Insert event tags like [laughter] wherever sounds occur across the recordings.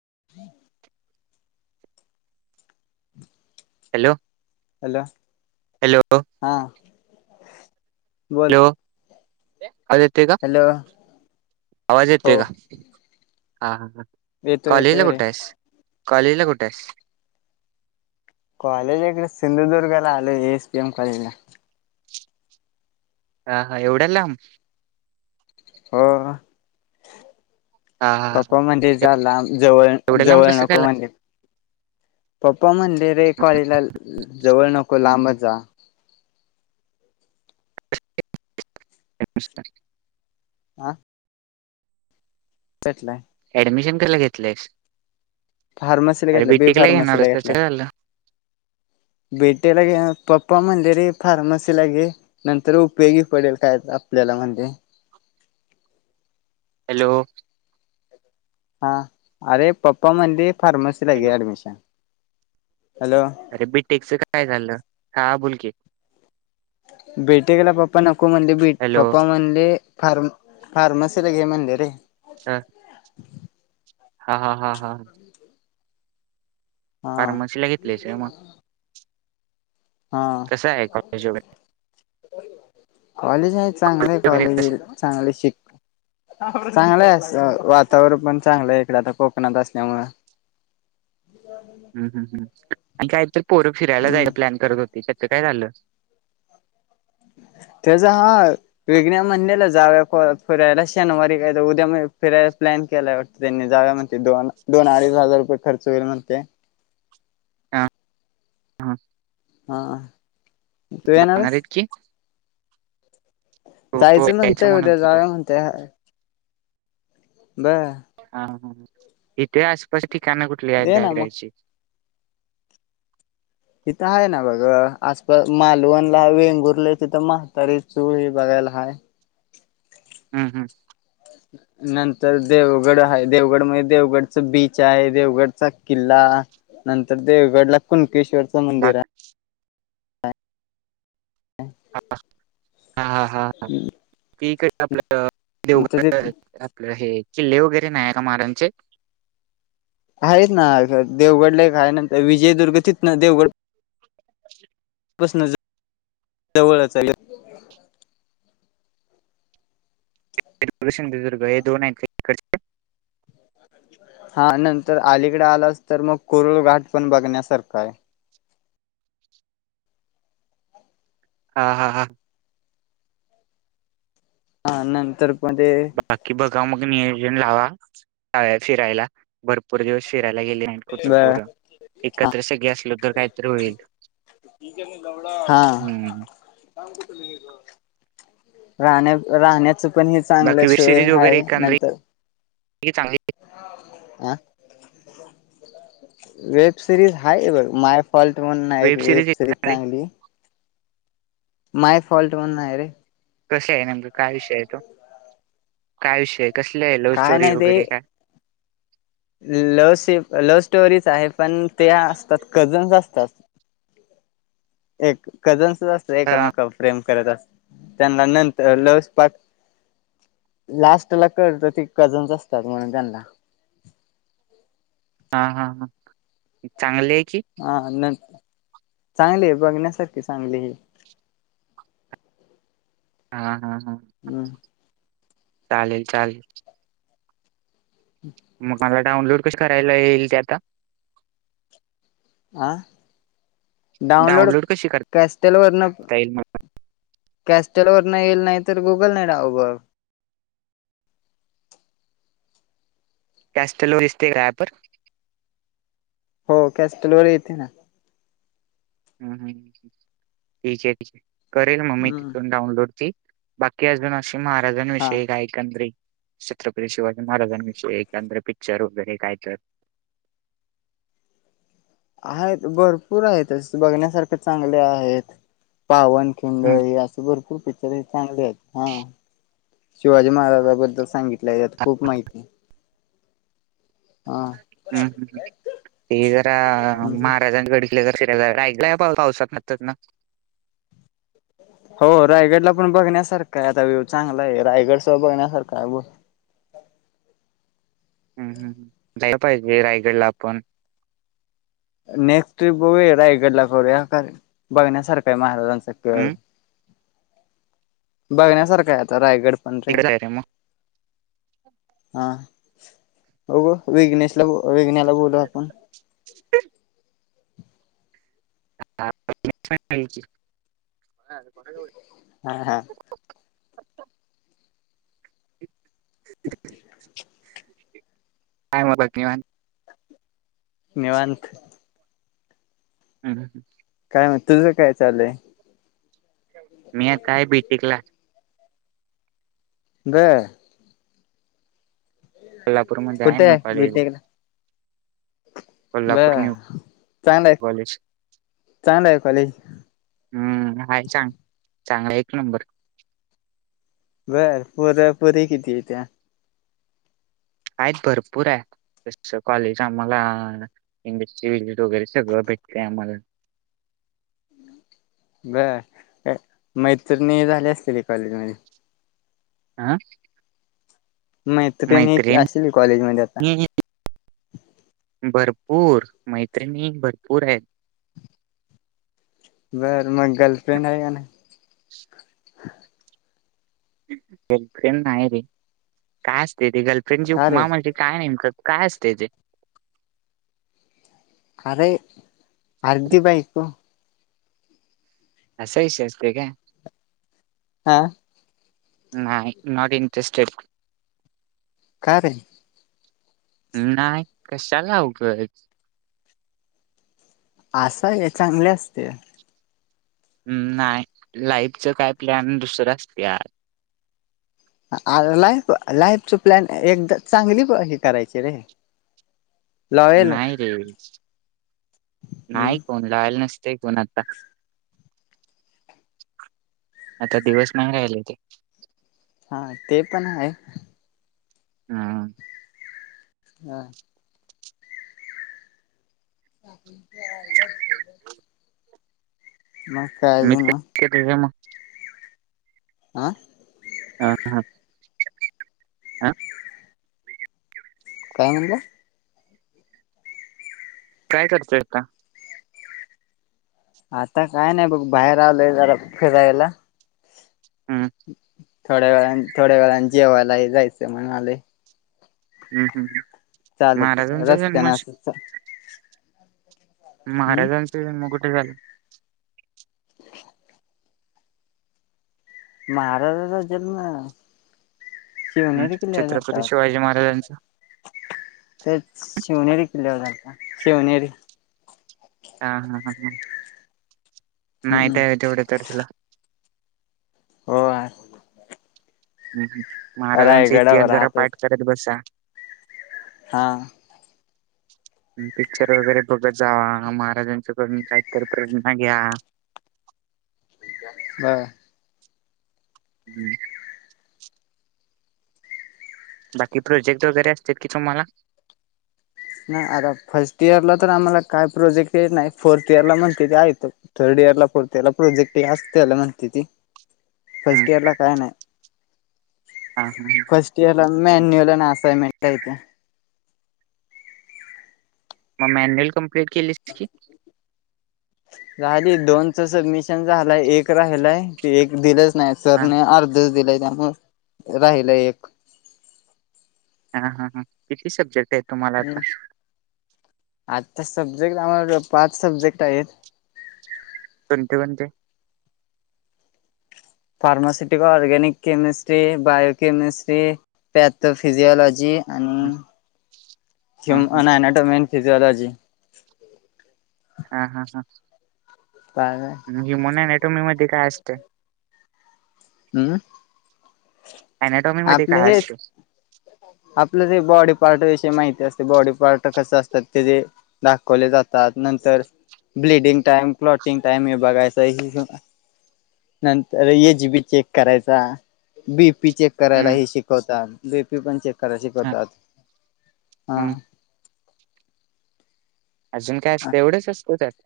[inaudible] ह [inaudible] [inaudible] हम [inaudible] hello hello hello [inaudible] हा बोल [inaudible] आज येत का हॅलो आवाज येत हो का ह येतोय येतोयरे [inaudible] कॉलेजला कुठे आहे [inaudible] कॉलेज इकडे सिंधुदुर्गला आल ए एस पीएम कॉलेज ला [inaudible] हा हा एवढ्या लाब [inaudible] हो. हा हा हा पप्पा मंदिर जायला जवळ एवढ्या लांब जवळ आहे कसं काय नको आला? म्हणले, पप्पा मं रे रे कॉलेला जवळ नको लांबच जा. [inaudible] आह [inaudible] [inaudible] पेटलाय ऍडमिशन कयला घेतयस [inaudible] फार्मसीला घेतलं होतास बेफार्मसीला त्याचं घेतलं काय झालं [inaudible] बेटे े पप्पा म्हणले रे फार्मसीला गे नंतर उपयोगी पडेल काय आपल्याला म्हणे [inaudible] हॅलो [inaudible] [inaudible] हा अरे पप्पा म्हणलीे फार्मसी ला हॅलो गे ऍडमिशन हॅलो [inaudible] अरे बीटेकच काय झालं का बुलके [inaudible] भेटे गेला पप्पा नको म्हणले बेट हॅलो पप्पा म्हणले फार्म फारमसीलाग हे म्ह दे र [inaudible] ह [inaudible] हा हा हा हा [inaudible] हा फार्मसी ला घेतलेच मग [inaudible] हा [inaudible] कस आहे कॉलेज व [inaudible] कॉलेज आहे चांगले वगैरे कसं कॉलेज चांगले शिक चांगलं आहेस वातावरण पण चांगलय. इकडे आता कोकणात असल्यामुळे हम्म हम्म हम्म आणि काहीतर पोरं फिरायला हम्म जायचा प्लॅन करत होत. त्यािच्यातचं काय झालं? [inaudible] ह त्याचा हा विग्न्या मंडेला जावया फो फिरायला शनिवारी काय उद्या म फिरायला प्लॅन केलाय वाटतं त्यांनी जाउया म्हणते दोन दोन अडीच हजार रुपये खर्च होईल म्हणते. हा हा. हा. तू जाणार येणारस आहेत की. हो हो जायचं यायचं नंतर म्हणत उद्या होतो जाउ या म्हणतेय. ब हा हा इथे आसपास ठिकाणं कुठली आहेत ये ना मग गागरायची? तिथं आहे ना बघ आसपास मालवणला वेंगुर्ल्या तिथं म्हातारी चूळ हे बघाय ला हाय. हम्म हम्म. ह नंतर देवगड हाय देवगड मध्ये देवगडच बीच हाय देवगडचा किल्ला नंतर देवगड ला कुणकेश्वरचं मंदिर हाय. बाकी हा हा हा हा ठीक आहे आपलं नंतर ते देवगड आपलं हे किल्ले वगैरे नाही आहे का महाराजांचे? आहेत ना देवगड ला एक हाय नंतर विजयदुर्ग तिथंनं देवगड पसनं जवळच आहे. [inaudible] सिंधुदुर्ग हे दोन आहेत तिकडचे [unintelligible] हा नंतर अलीकडे आलाच तर मग कोरुळ घाट पण बघण्यासारखं आहे. हा हा हा. हा नंतर पण ते बाकी बघा मग नियोजन लावा जाव्या फिरायला भरपूर दिवस फि ला गेले नाही कुठ ब पोर एकत्र सगळे असलो तर काहीतरी होईल हा हम्म राहण्या राहण्याचं पण हे चांगलं सोय हाय नंतर ही चांगली आं वेब सिरीज हाय बघ मायफॉल्ट म्हणून हाय एक वेब सिरीज चांगली. मायफॉल्ट म्हणून हाय रे. कसे आहे नेमकं काय विषय आहे तो काय विषय आहे? कसले आहे लव्ह काय स्टोरी नाही ते वगैरे काय? लव्ह स लव्ह स्टोरीच आहे पण ते असतात कझन्स असतात. एक कझन्स असतं एका हा मेकावर प्रेम करतास त त्यांना नंतर लवस्पाक लास्ट ला कळतं ते कझन्स असतात म्हणून त्यांना हा हा हा चांगली की हा हा नंत चांगले आहे बघण्यासारखी चांगली हे. हा. हा हा हम्म. चालेल चाल म मला डाउनलोड कशी करायला येईल ते आता? आ डाउनलोड कशी करता कॅस्टल वरन येईल मला कॅस्टेल वर न येईल नाही तर गुगल न ावू बर कॅस्टलो दिसते का ऑफ वर हो कॅस्टलवर येते ना हम् हम ठीक आहे ठीक करेल मममीी हम्म तिथून डाउनलोड बाकी अजून अशी हा महाराजांविषयी कायएकंदरी छत्रपती शिवाजी महाराजांविषयी एकांंद्र पिक्चर वगैरे काय तर आहेत भरपूर आहेत अस बघण्यासारखे चांगले आहेत पावनखिंड हम्म, हे असे भरपूर पिक्चर आहेत चांगले आहेत हा शिवाजी महाराजाबद्दल सांगितल्यायता खूप माहिती आहे हम्म हम्म ते जरा महाराजांकड आप पावसात न ना हो रायगडला पण बघण्यासारखा आहे आता व्हू चांगला आहे रायगड स बघण्यासारखा आहे ब [unintelligible] हम् हम् जायला पाहिजे रायगडला आपण नेक्स्ट ट्र्रीप बघूया रायगड ला करूया बघण्यासारखा आहे महाराजांचा सकल हम्म बघण्यासारखा आता रायगड पण रे तिकडे जाय मग हा ब ग वघ्नेशला वेघ्ण्याला बोलू आपण ह [unintelligible] हा हा अचछा ते काय मबाघतीवा निवत हम् ह ह काय तुझं काय चालय मी आताय बी टिकला ब कोल्हापूरमध्ये आहे कुठे न्यू कॉलेज बीटकला ब कोल्हापूर न्यू चां आहे कॉलेज चांड आहे कॉलेज हम्म हाय चांग चांग एक नंबर बर पोर पुोरी किती य त्या आहेत भरपूर आहे तस कॉलेज आम्हाला इंग्लिश्हलेज वगैरे सगळं अपेक्षा आमला हम् ब मैत्रणी झाली असलेली कॉलेज मध्ये आं मह तर त्यांनी असली कॉलेज मध्ये आता भरपूर मैत्रिणी भरपूर आहेत बर मग गर्लफ्रेंड आहे का नाही गर्लफ्रेंड नाही रे काय असते रे गर्लफ्रेंडची का रे उपमा म्हणे काय नेमकं काय असते तेे अरे आरदी बाईक अस विश असते का हा नाही नॉट इनटरेस्टेड काे नाही कशालावगच असा आहे चांगले असते हम् नाही लाईफच काय प्लॅन दुसरं असते लाईफ लाईफच प्लॅन एकदा चांगली हे करायची रे [unintelligible] नाही रे हम्म नाही कोण राहायला नसतय कोण आता आता दिवस नाही राहिले ते हा ते पण आहे हा हा अ ते अ मी मग आह हा हा आ काय म्हणलं काय करतंयता आता काय नाही बघ बाहेर आलंय जरा फिरायला हम् थोड्या वेळ थोड्या वेळा जेवायला जायचं म्हण आले हम्म हम् महाराजांचा रस्त्यान जन्म असच हम्म महाराजांच मोगठे झालं महाराजाचा जन्म हम्म, शिवनेरी किल्या ज छत्रपती वाटत शिवाजी महाराजांचा ते शिवनेरी किल्ल्यावर झा शिवनेरी हा हा ह ह हम्म नाहीतजवढ तचला हो ह महाराजांचा इतिहास रायगडावर जरा राहत होत पाठ करत बसा ह पिक्चर वगैरे बघत जा महाराजांच्याकडून काहीतरी प्रेरणा घ्या हा हम् बाकी प्रोजेक्ट वगैरे असत कि तुम्हाला नाही आता फर्स्ट इयरला तर आम्हाला काय प्रोजेक्ट नाही फोर्थ इयरला म्हणते थर्ड इयर लारला प्रोजेक्ट जास्तला म्हणते ती हम्म, फर्स्ट इयर ला काय नाही हा, हा, हा. फस्ट इयर ला मॅन्युअल आणि असइनमेंट मग मॅन्युअल कमप्लीट केली की झाली दोनच सडमिशन झालंय एक राहिलय त एक दिलं हां, स्नॅसरने अर्ध दिलाय त्यामु राहिल एक हा हा हा किती सब्जेक्ट आहे तुम्हाला आठ सजेक्ट पाच सजेक्ट आहे आहेेत कोणते कोणते pharmaceutical organic chemistry biochemistry pathophysiology हं, हां, हां, आणिटोमे फिजिलॉजी हा हा हा काय म मन क तुमही म काय असते हम्म अनॅटॉमीमध्ये आपले काय असते? हेच आपलं जे बॉडी पार्ट विषी माहिती असते बॉडी पार्ट कस असतात ते जे दाखवले जातात नंतर ब्लडिंग टाइम क्लॉटिंग टाइम हे बघायचा ह नंतर एच बी चेक करायचा बी पी चेक हं, करायलाही शिकवता बी पी पण चेक कय हां, शिकवतात हा हं. अजून काय असतं एवढंच असतो त्यात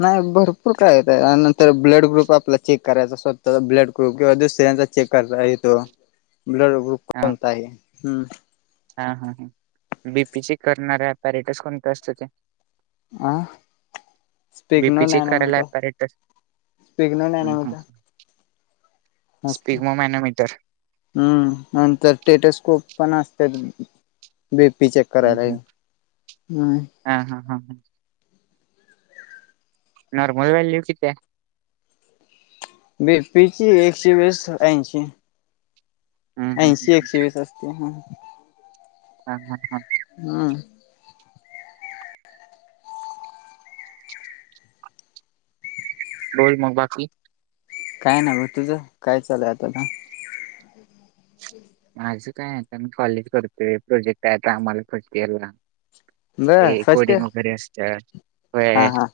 नाही भरपूर काय येतय नंतर ब्लड ग्रुप आपला चेक करायचा स्वतः ब्लड ग्रुप किंवा दुसरे चेक कर आहे तो ब्लड ग्रुप कोणता आहे ह् हा हा ह बीपी करणारऱ्या पॅरेटस कोणते असत ते अ स्पिगनो बीपी चेक नॅनो करायला माहित आहे? ॲपॅरेटस स्पिगनो नॅनो हं, हं. माहित आहे? असतंय स्पिग्मोमॅनोमीटर हम्म आणि ते नंतर टेटस्कोप? पण असत बीपी चेक हं, करायला. हं. हम, हम् [inaudible] नॉर्मल व्हल्यू किती आहे? बीपीची एकशे वीस ऐंशी हं, हं, हं, ऐंशी एकशे वीस असत्या ह. हा हा हा हम्म, बोल मग बाकी. काय ना ग तुझं काय चालय आता? माझं काय आता मी कॉलेज करतोय. प्रोजेक्ट आहे, आम्हाला फर्स्ट इयर ला. बर ते फर्स्ट इयर कोडिंग वगैरे असतात. हा वह्या हा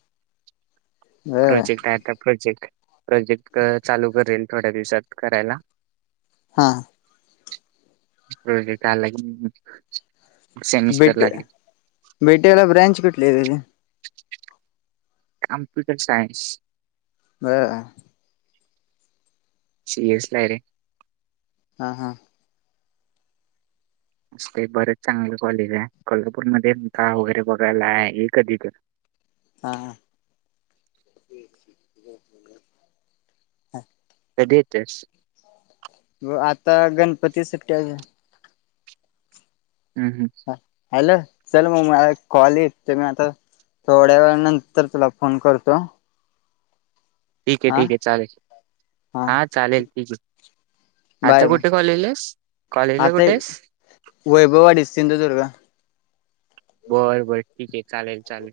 बर प्रोजेक्ट आता प्रोजेक्ट प्रोजेक्ट चालू करेल थोड्या दिवसात करायला. हा प्रोजेक्ट आलाय. बेट बेटेला ब्रांच कुठली आहे का रे? कम्प्युटर सायन्स बरं, सी एस ला हायरे. हा हा बरेच चांगले कॉलेज आहे. कोल्हापूरमध्ये का वगैरे बघायला आहे हे कधी तर. हा ह कधी येतोयस? व आता गणपती सुट्टया. हम् हम् हॅलो, चल मग मला एक कॉल येत ते मी आता. थोड्या वेळ्या नंतर तुला फोन करतो. ठीक आहे. हा ठीक आहे. चालेल, हा चालेल ठीक आहे. आता बाय मग कुठे कॉलेज आहेस. कॉलेजला आता कुठे आहेस? वैभववाडी, सिंधुदुर्ग. व्हय व्हय ठीक आहे चालेल चालेल.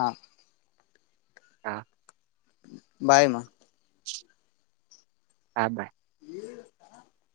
हा. हा बाय मग हा बाय, [inaudible]